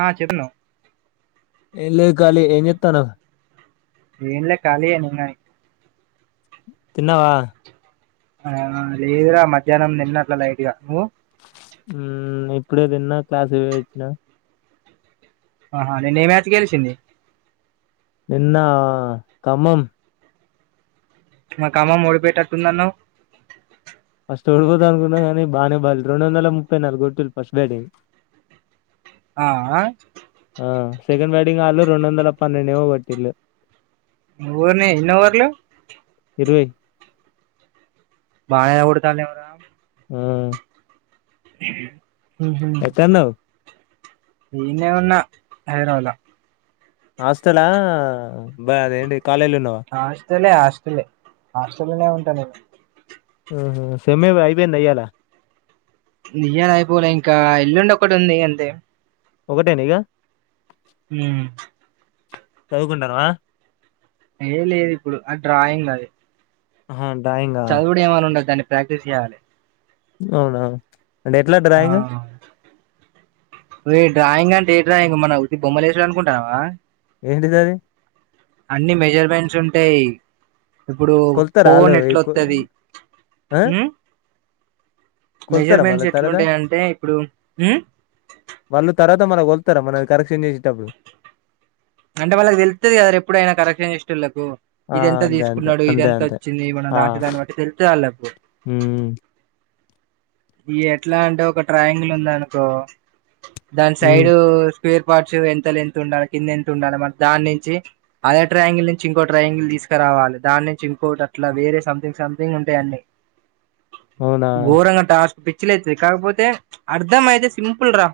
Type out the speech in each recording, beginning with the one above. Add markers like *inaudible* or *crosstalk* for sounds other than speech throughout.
ఆ చేర్రను ఎంలేద్ కాళీయే ఏంచేతనావ్ ఏంలే ఖాళీయేన్నాయి తిన్నావా ఆ అ లేదరా మధ్యాహ్నం తిన్న అట్లా లైట్గ నువ్వు హ్మ్ ఇప్పుడేదిన్న క్లాసుపోయొచ్చిన ఆహా నిన్న ఏ మ్యాచ్ గెలిసింది నిన్న ఖమ్మం మాకామ్మా ఓడిపోటాట్టుందన్నావ్ ఫస్ట్ ఓడిపోతన్నుకున్న కానీ బానే బ రెండు వందల ముప్పై నాలుగు కొట్ ఫస్ట్ బేడంగ్ ఆ ఆ సెకండ్ బ్యాటింగు ఆల్లు రెండు వందల పన్నెండేమో కొట్టిల్లు వని ఇన్నోఓవర్లో ఇరవై బాగ ఉడత లేవరా ఆ ఎక్కడున్నావ్ హ ఈనే ఉన్న హైదరాబాద్ లో హాస్టలా బా అదేంటి కాలేజీలు ఉన్నావా హలే హాస్టల్ హాస్టల్నే ఉంటాను నేను ఆహ సెమ్మె అయిపోంది అయ్యాల ఇయ్యాల అయిపోలే ఇంకా ఎల్లుండి ఒకటి ఉంది అంతే ఒకటేనా ఇగ ఉ చదువుకుంటన్నవా ఏ లేదు ఇప్పుడు ఆ డ్రాయింగ్ల అది హ చదువుడు ఏమని ఉండదు దాన్ని ప్రాక్టీస్ చేయ్యాలి. అవునా అంటే ఎట్లా డ్రాయింగ్ ఓయ్ డ్రాయింగ్ అంటే ఏ డ్రాయింగ్ మన వొట్టి బొమ్మలేసుడు అనుకుంటాన్నావా ఏంటిదది అన్ని మెజర్మెంట్స్ ఉంటయ్ ఇప్పుడు కొలుత్తరా ఆళ్ళు ఫోన్ ఎట్లొత్తది ఆ ఉమ్ కొలుత్తరా మళ్ళ మెజర్మెంట్స్ తర్వాత ఎట్లుంటై అంటే ఇప్పుడు ఉమ్ మల్ల కొతర మరి మన కరెక్షన్ చేసేటప్పుడు అంటే వాళ్లకి తెలుత్తది కదారా ఎప్పుడైనా కరెక్షన్ చేసేటోళ్లకు ఆ ఇది ఎంత అంతే అంతే తీసుకున్నాడు ఇది అంతే ఎంత అంతే వచ్చింది మనం రాసేదాన్ని బట్టి తెలుత్తది వాళ్లకు ఉ ఉ ఇ ఎట్లా అంటే ఒక ట్రయాంగిల్ ఉంది అనుకో దాని ఉమ్ సైడ్ పేర్ పాట్స్ ఎంత లెంత్ ఉండాలి కింద ఎంత ఉండాలి మన దాని నుంచి అదే ట్రయాంగిల్ నుంచి ఇంకో ట్రయాంగిల్ తీసుక్ తీసుకు రావాలి దాన్నుంచి ఇంకోటి అట్లా వేరే సంథింగ్ సంథింగ్ ఉంటై అన్ని అవునా గోరంగ టాస్క్ పిచ్చి లేతది కాకపోతే అర్ధం అయితే సింపుల్ రా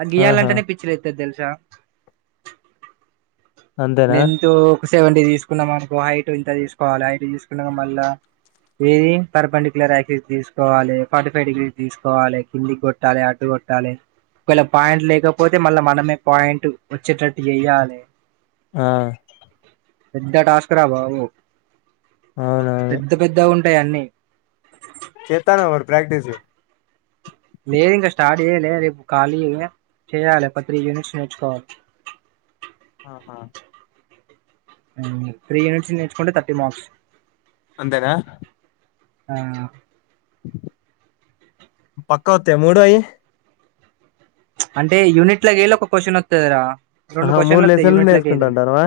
ఆ ఆహా గియాలంటేనే పిచ్చి లేత్తది తెలుసా అంతేనా లెంతు సెవెంటీ తీసుకున్న మనకో హైట్ ఇంత తీసుకోవాలి హైట్ తీసుకున్నాక మళ్ళ ఏది పర్పెండుకులరీస్ థిస్ కోవాలి ఫటి ఫైవ్ డిగ్రీ తీసుకోవాలి కిందికి కొట్టాలి అటు కొట్టాలి ఒకవేళ పాయింట్ లేకపోతే మళ్ళా మనమే పాయింట్ వచ్చేటట్టు ఎయ్యాలే ఆ పెద్ద టాస్క్ రా బాబు అవునవును పెద్ద పెద్దగ ఉంటాయి అన్నీ చేత్తన్నావా మరి ప్రాక్టిస్ లేదు ఇంకా స్టార్ట్ చేయలే రేపు ఖాళీ ఏ చేయాలి ఒక త్రీ యూనిట్స్ నేర్చుకోవాలి ఆహా త్రీ యూనిట్స్ నేర్చుకుంటే థర్టీ మార్క్స్ అంతేనా ఆ పక్కఓత్య ఆ మూడు అయి అంటే యూనిట్ లా ఎల్ ఒక క్వశ్చన్ వత్తది రా రెండు ఆహా మూడు క్వశ్చన్లు వత్తయి లెసన్లు యూనిట్ల కెలి నేర్చుకుంటాంటానవా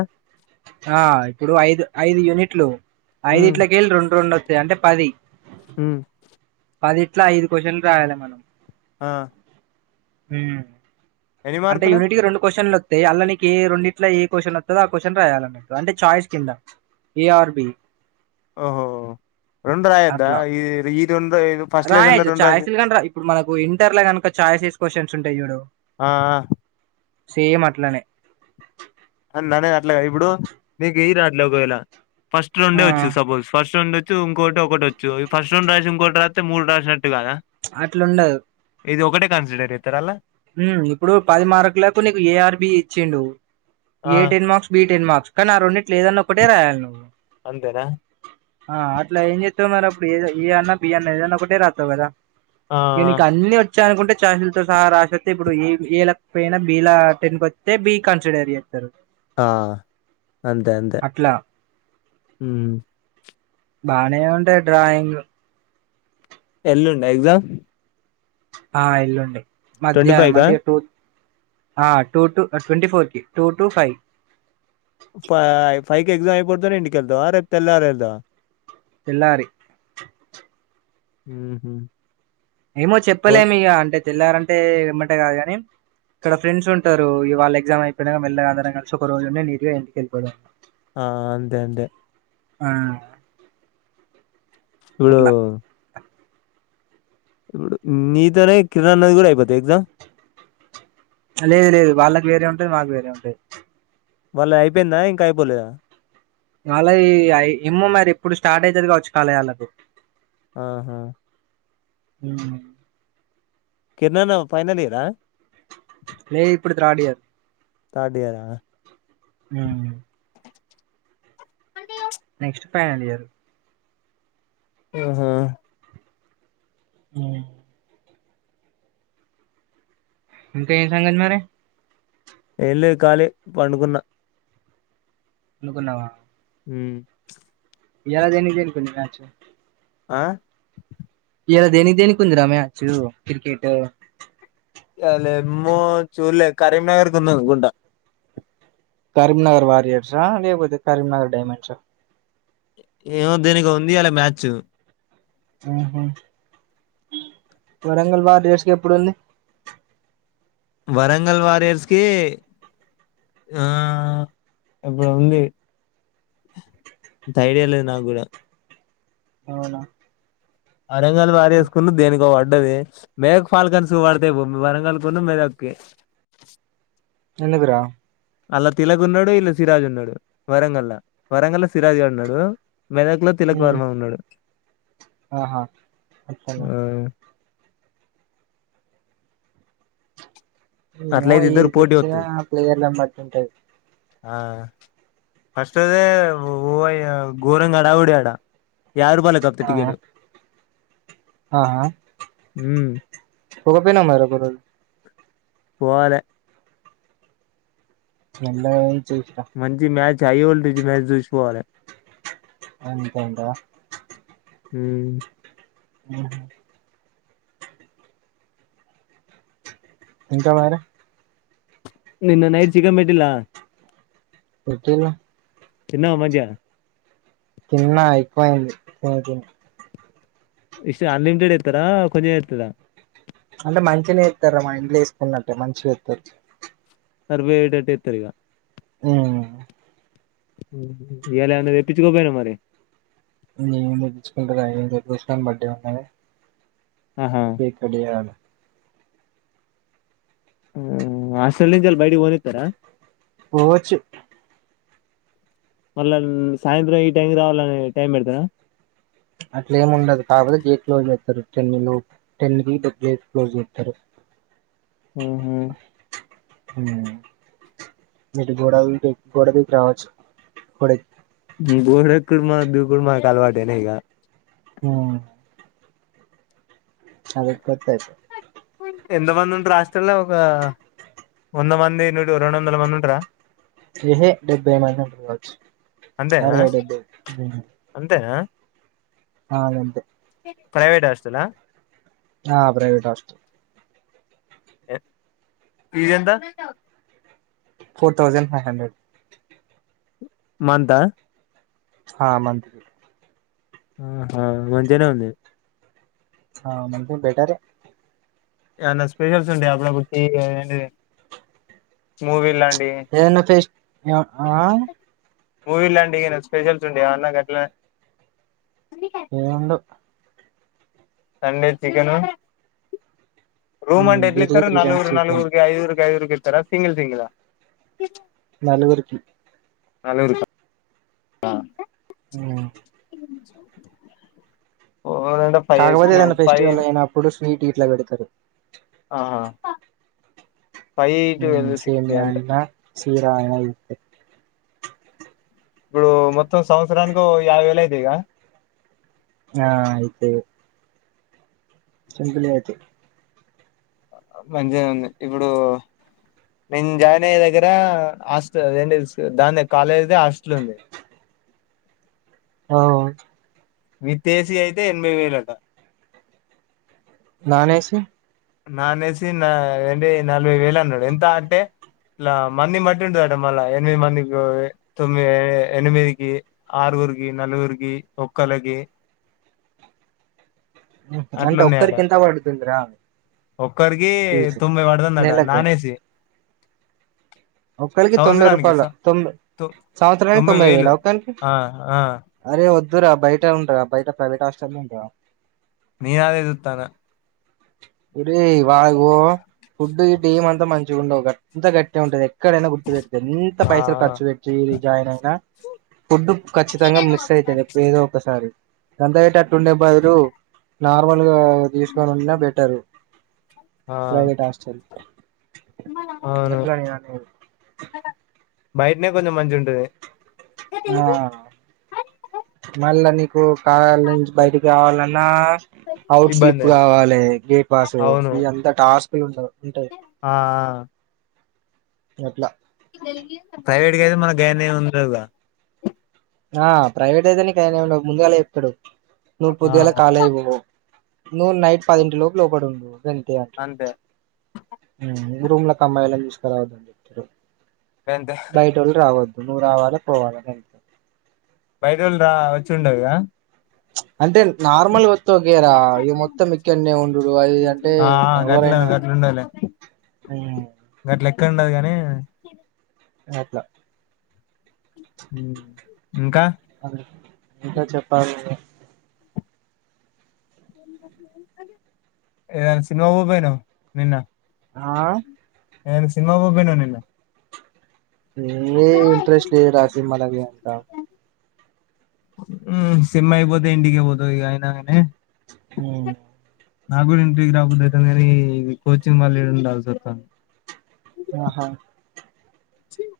ఆ ఇప్పుడు ఐదు ఐదు యూనిట్లు ఐదు ఉమ్ ఇట్లకళ్ళి రెండు రెండు వత్తయి అంటే పది మ్ పది ఇట్లా ఐదు క్వశ్చన్లు రాయాలి మనం ఆ మ్ ఎన్ని అంటే మార్కులు యూనిట్కి రెండు క్వశ్చన్లు దే అళ్ళ నీకు ఏ రెండింట్లా ఏ క్వశ్చన్ వత్తధో ఆ క్వశ్చన్ రాయాల అన్నట్టు ఛాయిస్ కింద ఏఆర్బి ఓహోహో అట్లా ఫస్ట్ లెసన్ లో రాయచ్చు రెండు రాసి ఛాయిస్ లు గను మనకు ఇంటర్ల కనుక చా ప్యాసేజ్ క్యూస్షన్స్ ఉంటాయి చూడు ఆఆ సేమ్ అట్లనే అ నేను అట్ల ఇప్పుడు ఇప్పుడు నీకు ఇయ రా అట్లే ఒకవేళ ఫస్ట్ ఆ రెండో వచ్చు సపోజ ఫస్ట్ రెండు చ్చు ఇంకోటి ఒకటి వచ్చు ఈ ఫస్ట్ రెండు రాసి ఇంకోటి రాతే మూడు రాసినట్టు కదా చ్ అట్లుండదు ఇది ఒకటే కన్సిడర్ చేతర అల్లా మ్ ఇప్పుడు పది మార్కులకు నీకు ఏఆర్బి ఇచ్చిండు. ఆ A ten marks, B ten marks కానీ అ రోన్నిట్లే ఎధాయినా ఒక్కటి రాయాలి నువ్ అంతేనా ఆ అట్లా ఏం చేత్తావు మరి అప్పుడు ఏ అన్నా బి అన్న ఏదన్నా ఒకటే రాత్తావు కదా ఆ ఈయనకు అన్ని వచ్చాయి అనుకుంటే ఛార్జిలతో సహా రాశ ఇప్పుడు ఏ ఏ లేకపోయినా బి లా టెన్క వస్తే బి కన్సిడర్ చేస్తారు. ఆ అంతే అంతే అట్లా మ్ బానే ఉంటాయి డ్రాయింగ్ ఎల్లుండ ఎగ్జామ్? ఆ ఎల్లుండి ట్వంటీ మధ్యాహ్నం ఫైవ్ కా అంటే టూ ఆ టు టు ట్వటి ఫోర్ కి two to five five five క ఎగ్జామ్ అయిపోతేనే ఇంటికెళ్తావా రేపు తెల్లారు వెల్తవ? తేల్లారి ఊహ ఏమో చెప్పలేము ఇగా అంటే తెల్లారంటే ఇమ్మంటే కాదు కాని ఇక్కడ ఫ్రెండ్స్ ఉంటారు ఇవాళ ఎగ్జామ్ అయిపోనక మెల్లగా అందరం కలిసి ఒక రోజు నీట్గా ఇంటికిళ్ళపోవడం. ఆ అంతే అంతే ఆ చూడు అట్లా ఇప్పుడు నీతోనే కిరన్ నది కూడా అయిపోతా ఎగ్జామ్? లేదు లేదు వాళ్ళకి వేరే ఉంటది. మాకు వేరే ఉంటది. వాళ్ళ అయిపోయిందా, ఇంకా అయిపోలేదా? అలై ఐ ఇమ్మో మరి ఇప్పుడు స్టార్ట్ అయితది కావచ్చు కళయళ్ళకు ఆహా హ కిరణన్న ఫైనలియరా లేదు ఇప్పుడు థర్డ్ ఇయర్ థర్డ్ఇయరా మ్ నెక్స్ట్ ఫైనల్ ఇయరు మ్ హ మ్ ఇంకా ఎం సంగతి మరి ఏంలేదు కాళీయే పండుకున్న పండుకున్నావా మ్ ఇయాల దేనికై దేనికి వుంది మ్యాచ్ ఆ ఇయాల దేనికి దేనికి ఉందిరా మ్యాచ్చు క్రికెటు అ లేమ్మో చూళ్లే కరీంనగర్కి ఉందనుకుంట కరీంనగర్ వారయర్స్ ఆ లేపోతే కరీంనగర్ డైమండ్స్ ఆ ఏమో దేనికో ఉంది ఇయాల మ్యాచ్ ఆహ వరంగల్ వారియర్స్కి ఎప్పుడుంది వరంగల్ వారయర్స్కి ఆ ఏప్పుడో ఉంది ఎంతైడియా లేదు నాగ్గూడా అవునా అరంగాల్ వారియర్స్ కూన్ దేనికో పడ్ పడ్డది మెదక్ ఫాల్కన్స్ కు పడతే భూమ్మి వరంగలు కూన్ను మెదక్కి ఎందుకురా అల్లా తిలక్ ఉన్నాడు ఇల్లా సిరాజ్ ఉన్నాడు వరంగల్లా వరంగల్లా సిరాజ్ గాడున్నాడు మెదాక్ లో తిలక ఉమ్ వర్మ ఉన్నాడు ఆహా అట్టానా ఆ ఏమో అట్లయితే ఏది ఇద్దరు పోటీ గెలిచినా వత్తది ప్లేయర్లను బట్టి ఉంటది ఆ ఫస్ట్ దే ఊ అయ్యా గోరంగా హడావుడి ఆడ యాబై రుూపాయలే కాపోతే టికెట్టు ఆహా ఒక పిన్నన్నారు ఒకరోజు వాలే చెండై మంచి మ్యాచ్ హై వొళ్టెజ్ మ్యాచ్ చూసి పోవాలే అంతేంట మ్ మ్ హ్మ్ ఇంకా వేరే నిన్న నైట్ చికన్ పెట్టిల్లా పెట్టిల్లు మంచిగా తిన్నా ఎక్కువయింది అ తిన్ ఇష్ట అన్లిమిటెడ్ ఇత్తరా కొంజమే ఇత్తారా అంటే మంచిగానే ఇత్తర్రా మా ఇంట్లో ఏసుకున్నట్టే మంచిగా వేత్తారు సర్వై ఏడటేత్తారిగా మ్ మ్ ఇయాలేమన్నా తెప్పించుకోపోయినావా మరి *unintelligible* బడ్డే ఉన్నా అన్ని ఆహా పికలియల్ హాస్టల్ నుంచి హాల్లో బయటకి పోనిస్తారా పోవచ్చు మళ్ళా సాయంత్రం ఈ టైం రావాలని టైం పెడతారా అట్లే ఏమి ఉండదు కాకపోతే గేట్ క్లోజ్ చేస్తారు టెన్లో టెన్ కీ బజే క్లోజ జెస్తారు ఉహు ఇటు గోడ గోడ దూకి రావచ్చు గోడ గోడ ఎక్కుడు దికుడు మాకు కాల్వాటేనేగా హ అదే కొట్టాతే ఎంత మంది ఉంటారు హాస్టల్ లో ఒక వంద మంది నూటి ర రెండు వందల మంది ఉంటార ఏహ డెబ్బై మంది ఉండొచ్చు అంతేనా అరే డెబ్బై అంతేనా ఆ రెంట్ ప్రైవేట్ హాస్టల్ ఆ ప్రైవేట్ హాస్టల్ ఫీస్ ఎంత four thousand five hundred month ఆ హా మంత్ ఆహా మంచిగానే ఉంది ఆ మనకు బెటర్ ఏన్న స్పెషల్స్ ఉంటే అప్పుడ బటింటి మూవీ లాంటి ఏమైనా ఫస్ట్ ఆ మూవీ ఇంటిడి స్పెషల్స్ ఉంటాయ అన్న కట్టలే ఏం ఉండవ్ Sunday chicken room and ఎడ్లి weekly ఇతారు త్రీ టైమ్స్ నల్గురు చికెన్ నల్గుర్కి ఐదుర్కి ఐదుర్కి ఇతార సింగల్ సింగల్ నలగురుకి నలుగురు కా ఆ ఉ అంచి కాకపోతే ఏదైనా ఫెస్టివల్ అయిన అప్పుడు స్వీట్ ఇట్లా పెడతారు ఆహా ఫైవ్ ట్వల్వ్ సిక్స్టీ అంతే తీ రాయన ఇతే ఇప్పుడు మొత్తం సంవత్సరన్గ యావ వెల యితే ఈగ ఆ అయితై సింపుల్ అయితై మంచిగానే ఉంది ఇప్పుడు నేను జాయిన్ అయ్యే దగ్గర హాస్టల్ంటి దాని కాలేజ్ దే హాస్టల్ ఉంది ఓ విత్సి ఏసీ అయితే ఎనభై వేలుట నాన్ ఏసీ నానేసి నా ఏంటి నలభై వేలు అన్నాడు ఎంత అంటే ఇలా మంది మట్టి ఉంటుందిడ మళ్ళా ఎనిమిది మందికి, తొమ్మిది, ఎనిమిదికి ఆరు ర్గి నలుగురిగి, ఒక్కలగి అంటే ఒక్కరికి ఎంత పడుతుందరా? ఒక్కర్గి తుమ్ వాడదందట నాన్ఏసి ఒక్కలికి తొంభై సంవత్సరానికి రూపాయల స- తొంబై తొ- సంవత్సరానికి తొంభై వేల ఒక్కనికి ఆ ఆ అరేద్ దురా బయటే ఉంటద బయట ప్రైవేట్ హాస్పిటల్ ఉంటద నేనుదేదు తాను ఇరి వాళ ఫుడ్ డేమ్ అంతా మంచిగా ఉండవుంతా గట్టి ఉంటది ఇక్కడనా గుర్తు పెట్ది ఎంత ఆ పైసలు ఖర్చు పెట్టి రి జాయిన్ అయినా ఫుడ్ ఖచ్చితంగా మిస్ అయితదిప్పుడు ఏదో ఒకసారి ఎంత అట అట్టు ఉండే బదురు నార్మల్ గా తీసుకని ఉండే బెటరు ఆ ప్రైవేట్ హస్టల్ అవును నక్కలానిని బయటనే కొంచం మంచి ఉం ఆ మల్లని కు కాలాల నుంచి బయటకి కావాలన్నా అఔట్ ఇబ్బంది స్లిప్ కావాలి గేట్ పాస్ అవును ఇ అంతా టాస్క్లు ఉంట ఉంటాయి. ఆ అట్లా ప్రైవేట్గా అయితే మన గాయినే ఉందిగా ఆ ప్రైవేట్ అయితేని కాయ ఏ ముందుగా లేపుతాడు. నుూవు ఆ పొద్దిగాల కాలు అయి పోవు నువ్వు నైట్ పదింటి లోపు లోపడి ఉండవు. ఏ అట్ల అంతే రూమ్ల కి అమ్మాయిలాని తీసుకురావద్దండి ఇద్దరు. గంతే బయట వాళ్ళు రావద్దు నువ్వు రావాలా, పోవాలని అంతే బైటోళ రా వచ్చిండవుగా అంటే నార్మలుగా వత్తే ఒకే రా ఇ మొత్తం ఇక్కనేే ఉండుడు అది అంటే ఎవరైనా అందే లె ఆ ఎక్కండే గాని ఏద్ద ఇంకా అదే ఇంకా చెప్పాలని ఏదనా సినిమా పోపోయిను నిన్న ఆ నేను సినిమాక్ పొకపొయినవ్ నిన్న ఏ ఇంటరెస్ట్ లేద్ రా సినిమాల మీదంత ఉమ్ సినిమా అయిపోతే ఇంటికె పోతా ఇగ అయినంటె ఉ నా కూడా ఇంటికి రాబూద్దీ అయితుంది కానీ, ఈ కోచింగ్ వళ్ళ ఇడ ఉండాల్సి వస్తుంది. ఆహా చ్చివ్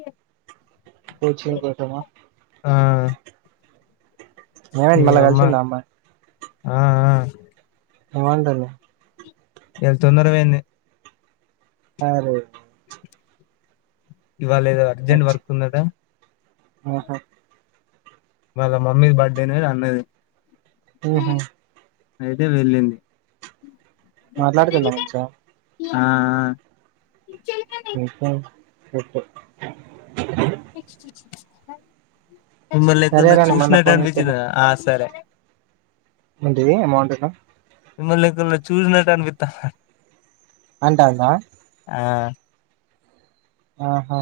ఏ కోచింగ్ పోదమా? ఆ ఈ ఏమైంది మళ్ళా అమ్మ కలిసిందా అమ్మాయి? ఆ ఆ బాగుంటది ఇయళ తొందర పోయింది అరే ఇవాళ ఏదో అర్జెంట్ అచ్చ వర్క్ ఉందట ఆహా వాళ్ళ మమ్మీదీ బర్త్డేనే అన్నది ఉహు అయితే వెళ్ళింది మాట్లాడుతుంద మంచీగ ఆ ఆ ఇంకా చెప్పు మిమ్మల్నీ ఎక్ననొ సరేరా నేను మళ్ళా చూసినట్ ఫోన్ అనిపించింది ఆ సరే ఎంటిది ఏమో అంటున్నవ్ మిమ్మల్నీ ఎక్కనొ చూసినట్టు అనిపితా అంటుందా ఆ ఆహా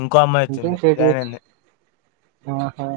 ఇంకో అమ్మాయి ఇంకేం వచ్చింది చేటివి జాయిన్ అయింది ఆహా